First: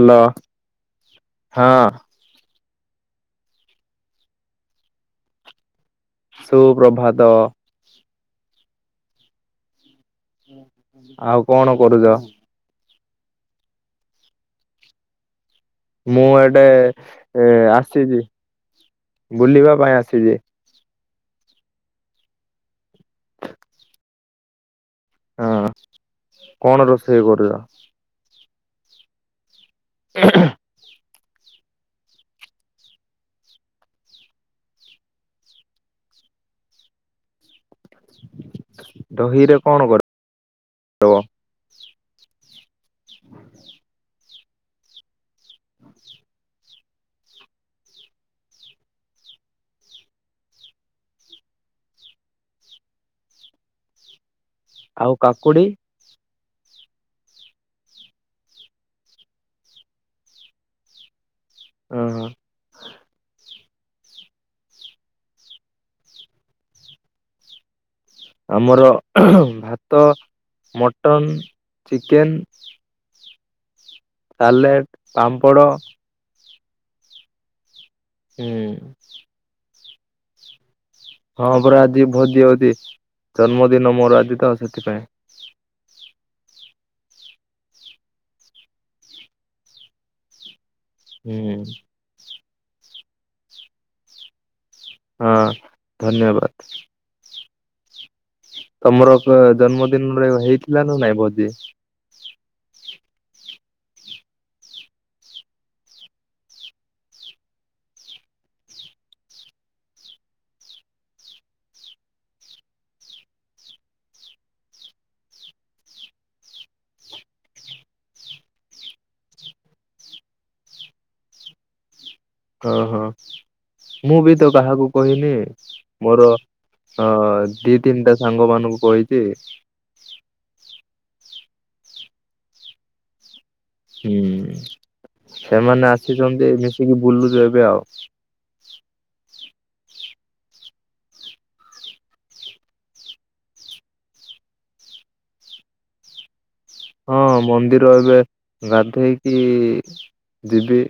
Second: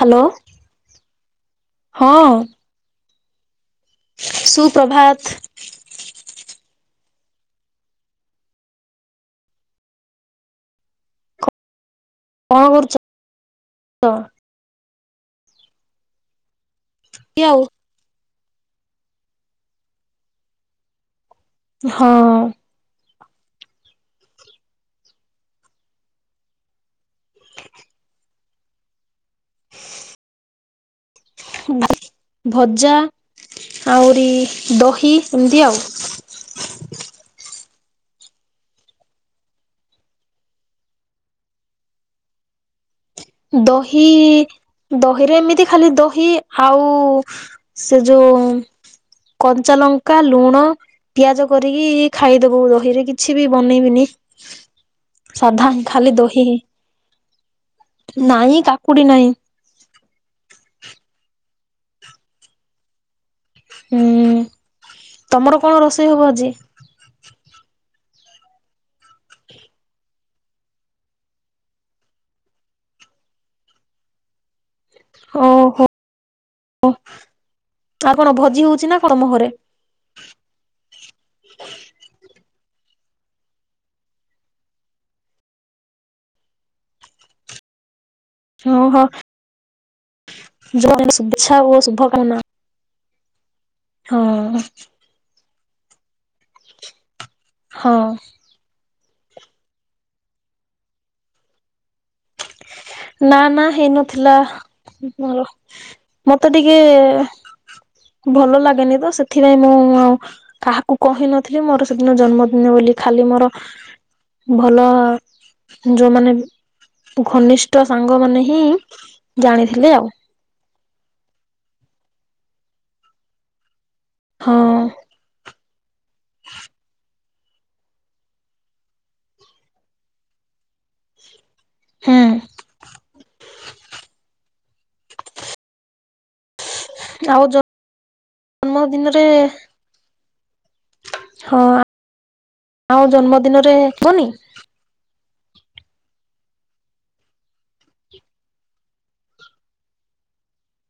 Hello ହଁ ହଁ ସୁପ୍ରଭାତ ସୁପ୍ରଭାତ ଆଉ କଣ କରୁଛ? କଣ କରୁଛ? ମୁଁ ଏଠେ କି ଆଉ ଆସିଛି ବୁଲିବା ପାଇଁ ଆସିଛି ହଁ ହଁ କଣ ରୋଷେଇ କରିବା? ହେଁ ହେଁ ଭଜା ଆହୁରି ଦହି ଏମିତି ଆଉ ଦହି ରେ କଣ କର? ଦହି ଦହିରେ ଏମିତି ଖାଲି ଦହି ଆଉ ସେ ଯୋଉ କଞ୍ଚା ଲଙ୍କା ଲୁଣ ପିଆଜ କରିକି ଖାଇଦବୁ ଦହିରେ କିଛି ବି ବନେଇବିନି ଆଉ କାକୁଡି ସାଧା ଖାଲି ଦହି ହିଁ ନାଇଁ କାକୁଡି ନାହିଁ। ଓ ହୋ ହୁଁ ତମର କଣ ରୋଷେଇ ହବ ଆଜି? ଆମର ଭାତ ମଟନ୍ ଚିକେନ୍ ସାଲାଟ ଓହୋ ଆଉ କଣ ହୁଁ ଭୋଜି ହୋଉଚି ନା କଣ ତମ ଘରେ? ହଁ ପୁରା ଆଜି ଭୋଜି ହୋଉଚି ଜନ୍ମଦିନ ମୋର ଆଜି ତ ସେଥିପାଇଁ। ଓହୋ। ଜନ୍ମଦିନ ଶୁଭଚ୍ଛା ହୁଁ ଶୁଭକାମନା। ହଁ। ହଁ ଧନ୍ୟବାଦ। ହଁ। ତମର ଜନ୍ମଦିନରେ ହେଇଥିଲା ନା ନାଇଁ ଭୋଜି? ନା ନା ହେଇନଥିଲା ମୋର। ମତେ ଟିକେ ଭଲ ଲାଗେନି ତ ସେଥିପାଇଁ ମୁଁ କାହାକୁ କହିନଥିଲି ମୋର ସେଦିନ ଜନ୍ମଦିନ ବୋଲି ଖାଲି ମୋର ଭଲ ଯୋଉ ମାନେ ବି ଘନିଷ୍ଠ ସାଙ୍ଗ ମାନେ ହିଁ ଜାଣିଥିଲେ ଆଉ। ହଁ ହଁ ମୁଁ ବି ତ ହଁ କାହାକୁ କହିନି। ମୋର ଅ ଦି ତିନିଟା ସାଙ୍ଗ ମାନଙ୍କୁ କହିଚି। ହୁଁ। ହୁଁ ସେମାନେ ଆସିଛନ୍ତି ମିଶିକି ବୁଲୁଛୁ ଆଉ ଏବେ ଆଉ। ଜନ୍ମଦିନରେ ହଁ ଆଉ ଜନ୍ମଦିନରେ କୁହନି। ହଁ ମନ୍ଦିର ଏବେ ଗାଧେଇକି ଯିବି।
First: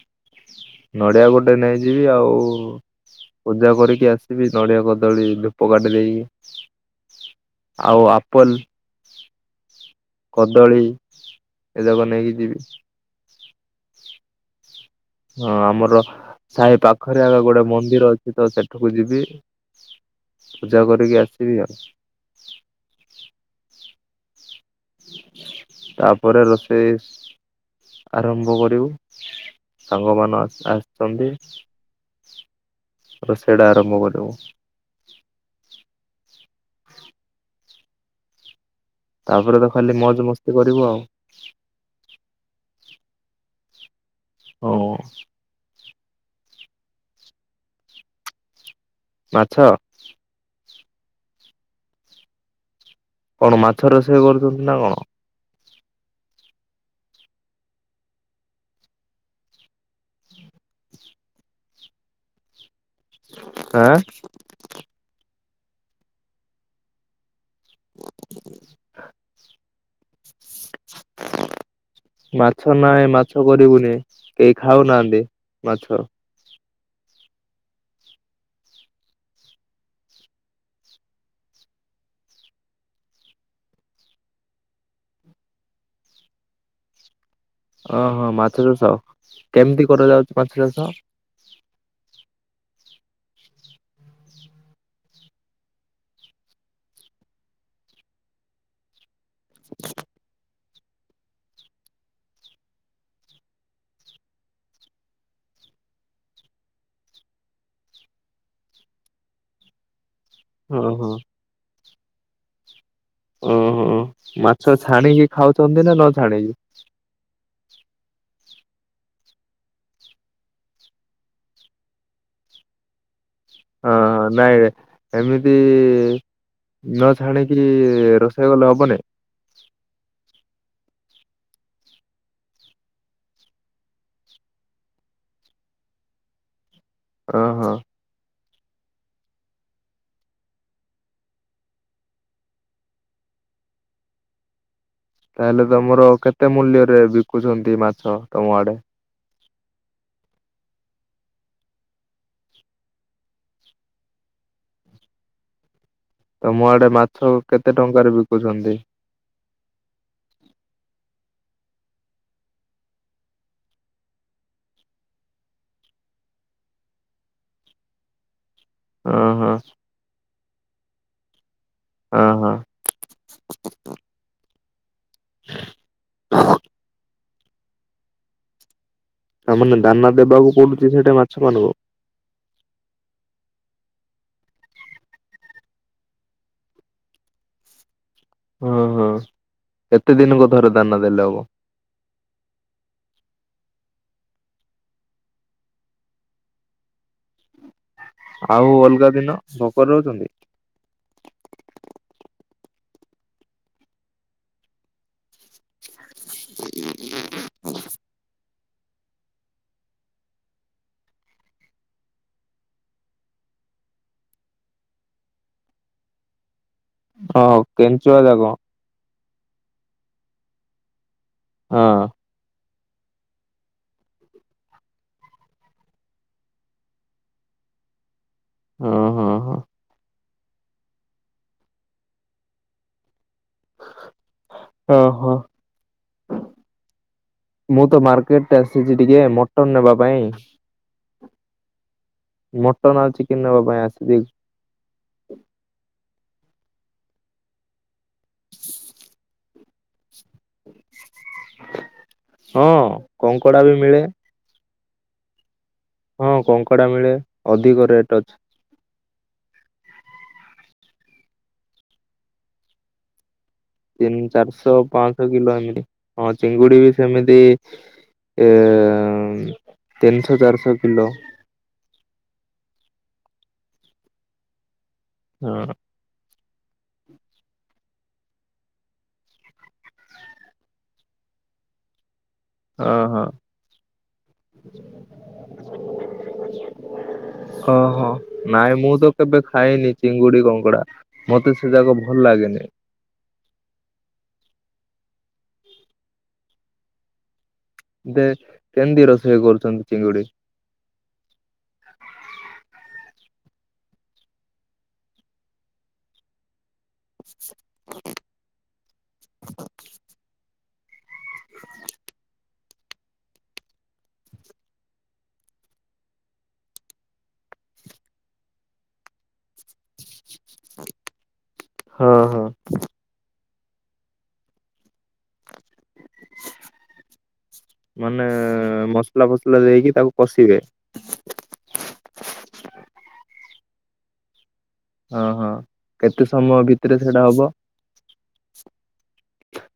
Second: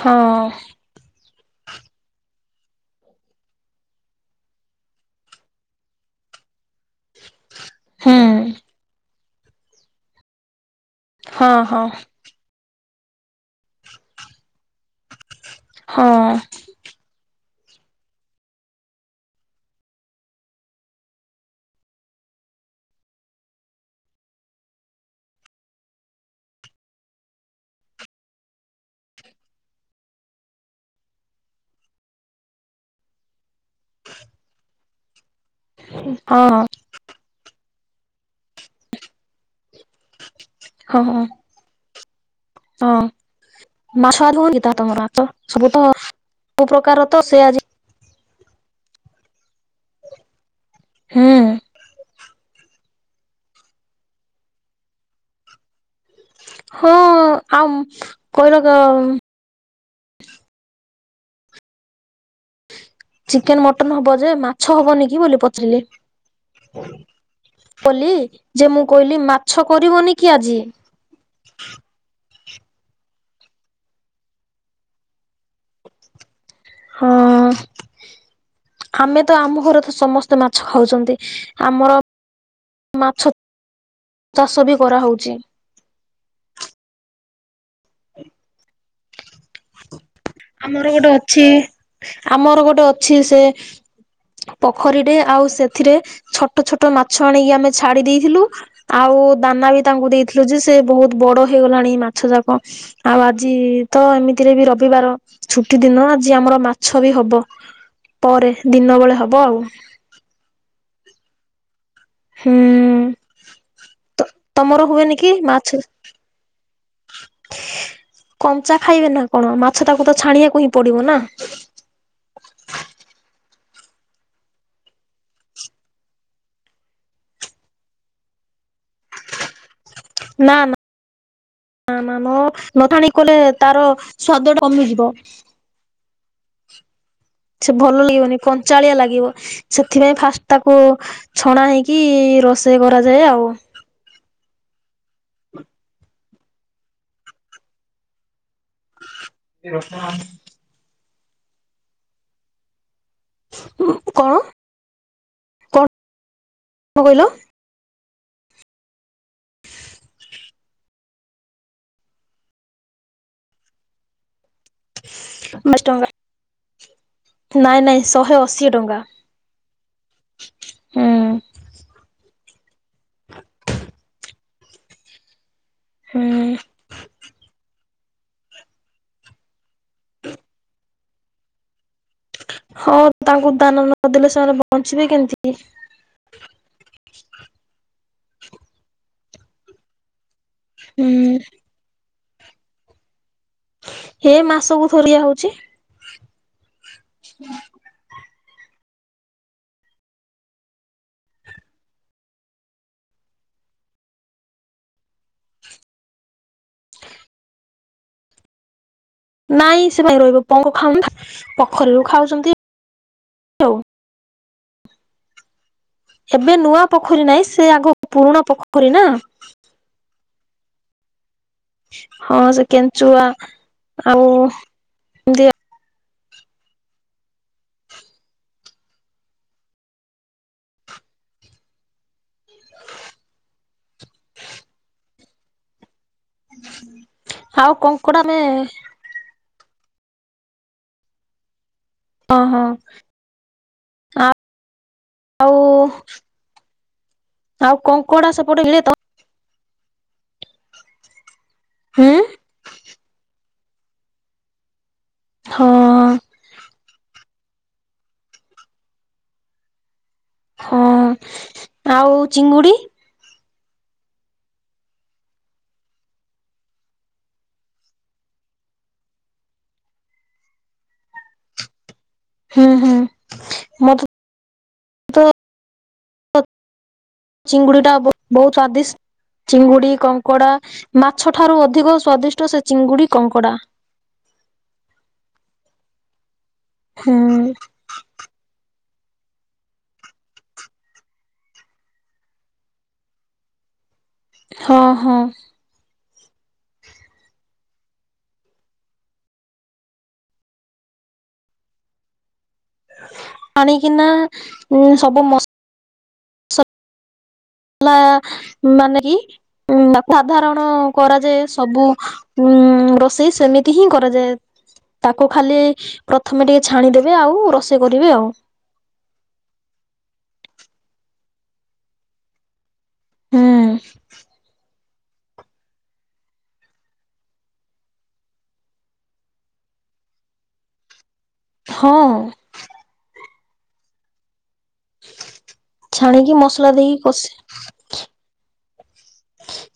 ହଁ। ନଡିଆ ଗୋଟେ ନେଇଯିବି ଆଉ ପୂଜା କରିକି ଆସିବି ନଡ଼ିଆ କଦଳୀ ଧୂପ କାଟି ଦେଇ ଆଉ ହୁଁ ଆପଲ୍ କଦଳୀ ହଁ ହଁ ଏଇରାକ ନେଇକି ଯିବି। ହଁ ଆମର ହଁ ସାହି ପା ପାଖରେ ଆଗ ଗୋଟେ ମନ୍ଦିର ଅଛି ତ ସେଠାକୁ ଯିବି ପୂଜା କରିକି ଆସିବି ଆଉ। ତାପରେ ରୋଷେଇ ଆରମ୍ଭ କରିବୁ ସାଙ୍ଗ ମାନ ଆସିଚନ୍ତି। ରୋଷେଇ ଟା ଆରମ୍ଭ କରିବୁ। ହଁ। ତାପରେ ତ ଖାଲି ମଜ୍‌ ମ ହଁ ହଁ ମାଛ ଭାତ ହୁଏ କି ହଁ ତମର ମାଚ? ସବୁ ତ ସବୁ ପ୍ରକାର ତ ସେ ଆଜି ମାଛ? ହୁଁ। କଣ ମାଛ ରୋଷେଇ କରୁଛନ୍ତି ନା କଣ? ହଁ ଆମ୍ କର କମ୍ ଚିକେନ୍‌ ମଟନ ଆଁ ହବ ଯେ ମାଛ ହବନି କି ବୋଲି ପଚାରିଲି। କଲି ଯେ ମୁଁ କହିଲି ମାଛ କରିବନି କି ଆଜି? ମାଛ ନାଇଁ ମାଛ କରିବୁନି କେହି ଖାଉନାହାନ୍ତି ମାଛ। ହଁ। ଆମେ ତ ଆମ ଘରେ ତ ସମସ୍ତେ ମାଛ ଖାଉଛନ୍ତି ଆମର ମାଛ ଚାଷ ବି କରାହୋଉଛି। ଓହଁ ମାଛ ଚାଷ କେମିତି କରାଯାଉ ଆମର ଗୋଟେ ଅଛି ଆମର ଗୋଟେ ଅଛି ସେ ପୋଖରୀ ରେ ଆଉ ସେଥିରେ ଛୋଟ ଛୋଟ ମାଛ ଆଣିକି ଆମେ ଛାଡି ଦେଇଥିଲୁ। ଆଉ ଦାନା ବି ତାଙ୍କୁ ଦେଇଥିଲୁ ଯେ ସେ ସେ ବହୁତ ବଡ ହେଇଗଲାଣି ମାଛଯାକ ଆଉ ଆଜି ତ ଏମିତିରେ ବି ରବିବାର ଛୁଟି ଦିନ ଆଜି ଆମର ମାଛ ବି ହବ ପରେ ଦିନ ବେଳେ ହବ ଆଉ। [inaudible] [inaudible] ତ ମାଛ ତମର ହୁଏନି ଛାଣିକି କି ମାଛ? ଖାଉଚନ୍ତି ନା ନ ଛାଣିକି? କଞ୍ଚା ଖାଇବେ ନା କ'ଣ, ମାଛ କୁ ତ ଛାଣିବାକୁ ହିଁ ପଡ଼ିବ ନା? [inaudible] ନ ଛାଣିକି ରୋଷେଇ କଲେ ହବ ଇ। [inaudible] ନଥାଣି କଲେ ତା'ର ସ୍ଵାଦ କମିଯିବ। ଓହୋ। ସେ ଭଲ ବନି କଞ୍ଚାଳିଆ ଲାଗିବ। ସେଥିପାଇଁ ଫାଷ୍ଟ୍ ତାକୁ ଛଣା ହେଇକି, ରୋଷେଇ କରାଯାଏ ଆଉ। ତା'ହେଲେ ତମର କେତେ ମୂଲ୍ୟରେ ବିକୁଛନ୍ତି ମାଛ ତମ ଆଡ଼େ? ଏ ର [inaudible] କଣ ତମ ଆଡ଼େ କଣ କହିଲ ମାଛ କେତେ ଟଙ୍କାରେ ବିକୁଚନ୍ତି? [inaudible] ନାଇଁ ନାଇଁ ଶହେ ଅଶୀ ଟଙ୍କା। [inaudible] ହୁଁ [inaudible] ହୁଁ। ତା'ମାନେ ଦାନା ଦେବାକୁ ପଡୁଚି, ସେଠେ ମାଛ ମାନଙ୍କୁ। ହଁ, ତାଙ୍କୁ ଦାନା ନଦେଲେ ସେମାନେ ବଞ୍ଚିବେ କେ--ତି? କେତେ ଦିନକୁ ଥରେ ଦାନା ଦେଲେ ହୁଁ ହବ? ହେ ମାସକୁ ଥରେ ହଉଚି। ହୁଁ ଆଉ ଅଲ୍‌ଗା ଦିନ ଭୋକରେ ରହୁଚନ୍ତି। ନାଇଁ ସେ ପୋଖରୀ ରୁ ଖାଉଚନ୍ତି। ଏବେ ନୂଆ ପୋଖରୀ ନାଇଁ, ହଁ ସେ ଆଗ କେଞ୍ଚୁଆ ଯାକ ପୁରୁଣା ପୋଖରୀ ନା? ହଁ ହଁ, ସେ କେଞ୍ଚୁଆ ଆଉ [inaudible] ଆଉ ମୁଁ ତ କଙ୍କଡା ଆମେ ମାର୍କେଟ୍ ଆସି ଟିକେ ମଟନ୍‌ ନେବା ପାଇଁ। ହଁ ହଁ ମଟନ୍‌ ଚିକେନ୍‌ ନେବା ପାଇଁ ଆସି ଆଉ ଆଉ କଙ୍କଡ଼ା ସେପଟ ମିଳେ [inaudible] ହଁ, କଙ୍କଡ଼ା ବି ମିଳେ। [inaudible] ହଁ, କଙ୍କଡ଼ା ମିଳେ ଅଧିକ ରେଟ୍ ଅଛି। ହଁ, ଆଉ ଚିଙ୍ଗୁଡ଼ି? [inaudible] ତିନ୍‌ଶ ଚାର୍ଶ କିଲୋ। [inaudible] ମତେ ତ ହୁଁ [inaudible] ଚିଙ୍ଗୁଡ଼ି, କଙ୍କଡା, ମାଛ ଠାରୁ ଅଧିକ ସ୍ଵାଦିଷ୍ଟ ସେ ଚିଙ୍ଗୁଡ଼ି, ଓହୋ କଙ୍କଡ଼ା। ଓହୋ। [inaudible] ନାଇଁ ମୁଁ ତ କେବେ ଖାଇନି, ଚିଙ୍ଗୁଡି କଙ୍କଡା ମତେ ସେ ଯାକ ଭଲ ଲାଗେନି। ହଁ, ହଁ। ଦେ କେମିତି ରୋଷେଇ କରୁଛନ୍ତି ଚିଙ୍ଗୁଡି ଆଣିକିନା ସବୁ ମସ ଲା ମାନେ କି ସାଧାରଣ କରାଯାଏ ସବୁ। ଉଁ ରୋଷେଇ ସେମିତି ହିଁ କରାଯାଏ। ତାକୁ ଖାଲି ପ୍ରଥମେ ଟିକେ ଛାଣିଦେବେ ଆଉ ରୋଷେଇ କରିବେ ଆଉ। ହଁ, ହଁ। ହୁଁ। ମାନେ ମସଲା, ଫସଲା ଦେଇକି ତାକୁ ପଷିବେ। ହଁ। ହଁ, ହଁ କେତେ ଛାଣିକି ସମୟ ମସଲା ଭିତରେ ଦେଇକି ସେଟା କଷି ହବ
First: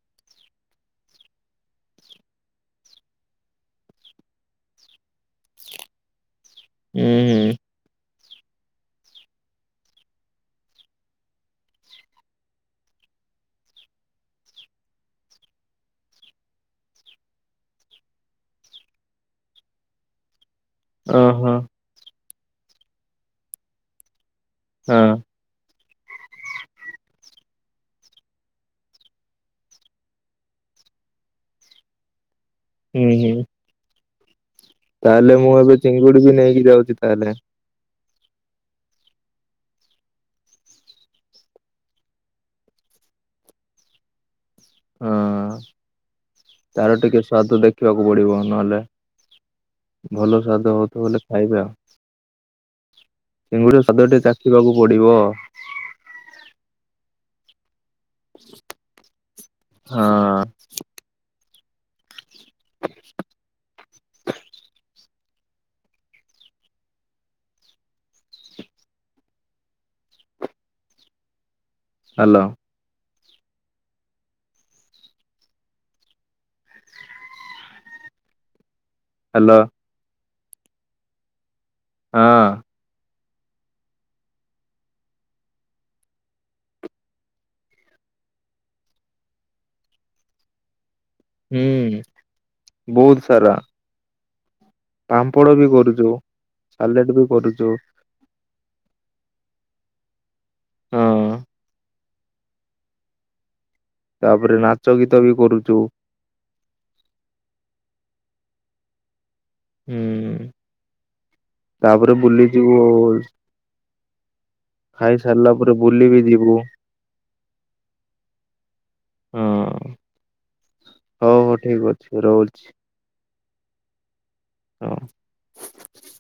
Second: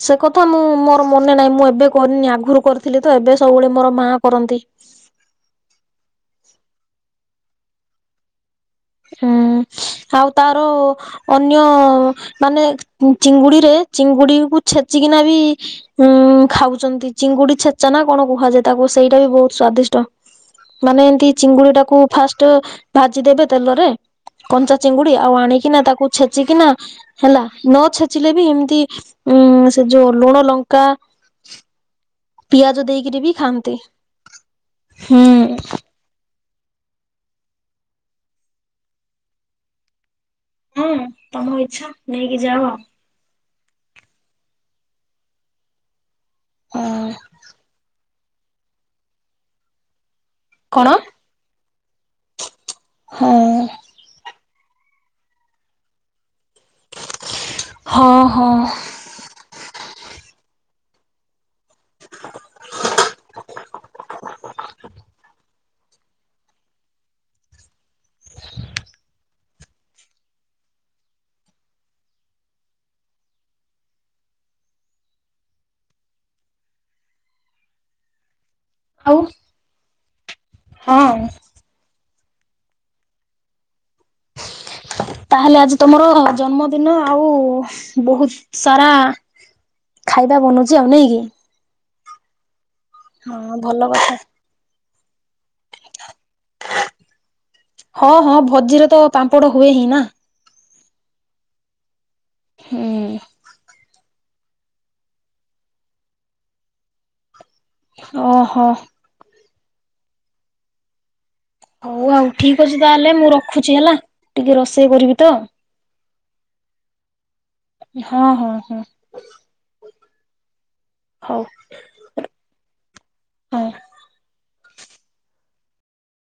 ସେ କଥା ମୁଁ ମୋର ମନେ ନାହିଁ, ମୁଁ ଏବେ କରିନି ଆଗରୁ କରିଥିଲି ତ, ଏବେ ସବୁବେଳେ ମୋର ମା କରନ୍ତି। ହୁଁ, ହୁଁ। ହୁଁ ଆଉ ତାର ଅନ୍ୟ ମାନେ ଚିଙ୍ଗୁଡିରେ ଚିଙ୍ଗୁଡିକୁୁ ଛେଚିକିନା ବି ଉଁ ଖାଉଛନ୍ତି, ଚିଙ୍ଗୁଡି ଛେଚା ନା କଣ କୁହାଯାଏ ତାକୁ, ସେଇଟା ବି ବହୁତ ସ୍ଵାଦିଷ୍ଟ। ମାନେ ଏମିତି ଓହୋ ଚିଙ୍ଗୁଡି ଟାକୁ ଫାଷ୍ଟ ଭାଜି ଦେେବେ ତେଲରେ କଞ୍ଚା ହଁ ଚିଙ୍ଗୁଡି ଆଉ ଆଣିକିନା, ତାକୁ ଛେଚିକିନା ହେଲା, ନ ଛେଚିଲେ ବି ଏମିତି ଉଁ ସେ ଯୋଉ ଲୁଣ ଲଙ୍କା ପିଆଜ ହୁଁ ଦେଇକିରି ବି ହୁଁ। ଖାଆନ୍ତି। ତାହେଲେ ହୁଁ ମୁଁ ଏବେ ଚିଙ୍ଗୁଡି ବି ନେଇକି ଯାଉଛି ତାହେଲେ [unintelligible] ତମ ଇଚ୍ଛା ନେଇକି ଯାଅ। ହଁ ତାର ହଁ ଟିକେ ସ୍ୱାଦ ଦେଖିବାକୁ ପଡିବ। ନହେଲେ ଭଲ ସ୍ଵାଦ କଣ? ହଉଥ ବଲେ ଖାଇବେ ଆଉ ହଁ ଚିଙ୍ଗୁଡ଼ି ର ସ୍ୱାଦ ଟିକେ ଚାଖିବାକୁ ପଡିବ। ହଁ ହଁ। ହଁ। [inaudible] [inaudible] ହଲୋ [unintelligible] ହ୍ୟାଲୋ ହଁ ହଁ ତାହେଲେ ଆଜି ତମର ଜନ୍ମଦିନ। ଆଉ ବହୁତ ସାରା ଖାଇବା ବନଉଛି, ଆଉ ନାଇଁ କି? ହୁଁ। ହଁ ଭଲ କଥା। ପାମ୍ପଡ଼ ବି କରୁଛୁ, ସାଲେଡ ବି କରୁଛୁ। ହଁ ହଁ ଭୋଜିରେ ତ ପାମ୍ପଡ଼ ହୁଏ ହିଁ ନା। ହଁ [inaudible] ତାପରେ ନାଚ ଗୀତ ବି କରୁଛୁ। ଓହୋ ହୁଁ ହଉ ତାପରେ ଆଉ ଠିକ ଅଛି ବୁଲିଯିବୁ ତାହେଲେ, ମୁଁ ରଖୁଛି, ହେଲା ଟିକେ ର ସେ କରିବି ଖାଇ ତ ସାରିଲା ପରେ ବୁଲି ବିି ଯିବୁ [unintelligible] ହଁ ହଁ ହଁ ହଁ ହଉ ହଉ ଠିକ ଅଛି। ସେ ରହୁଛି ହଁ। ହଁ।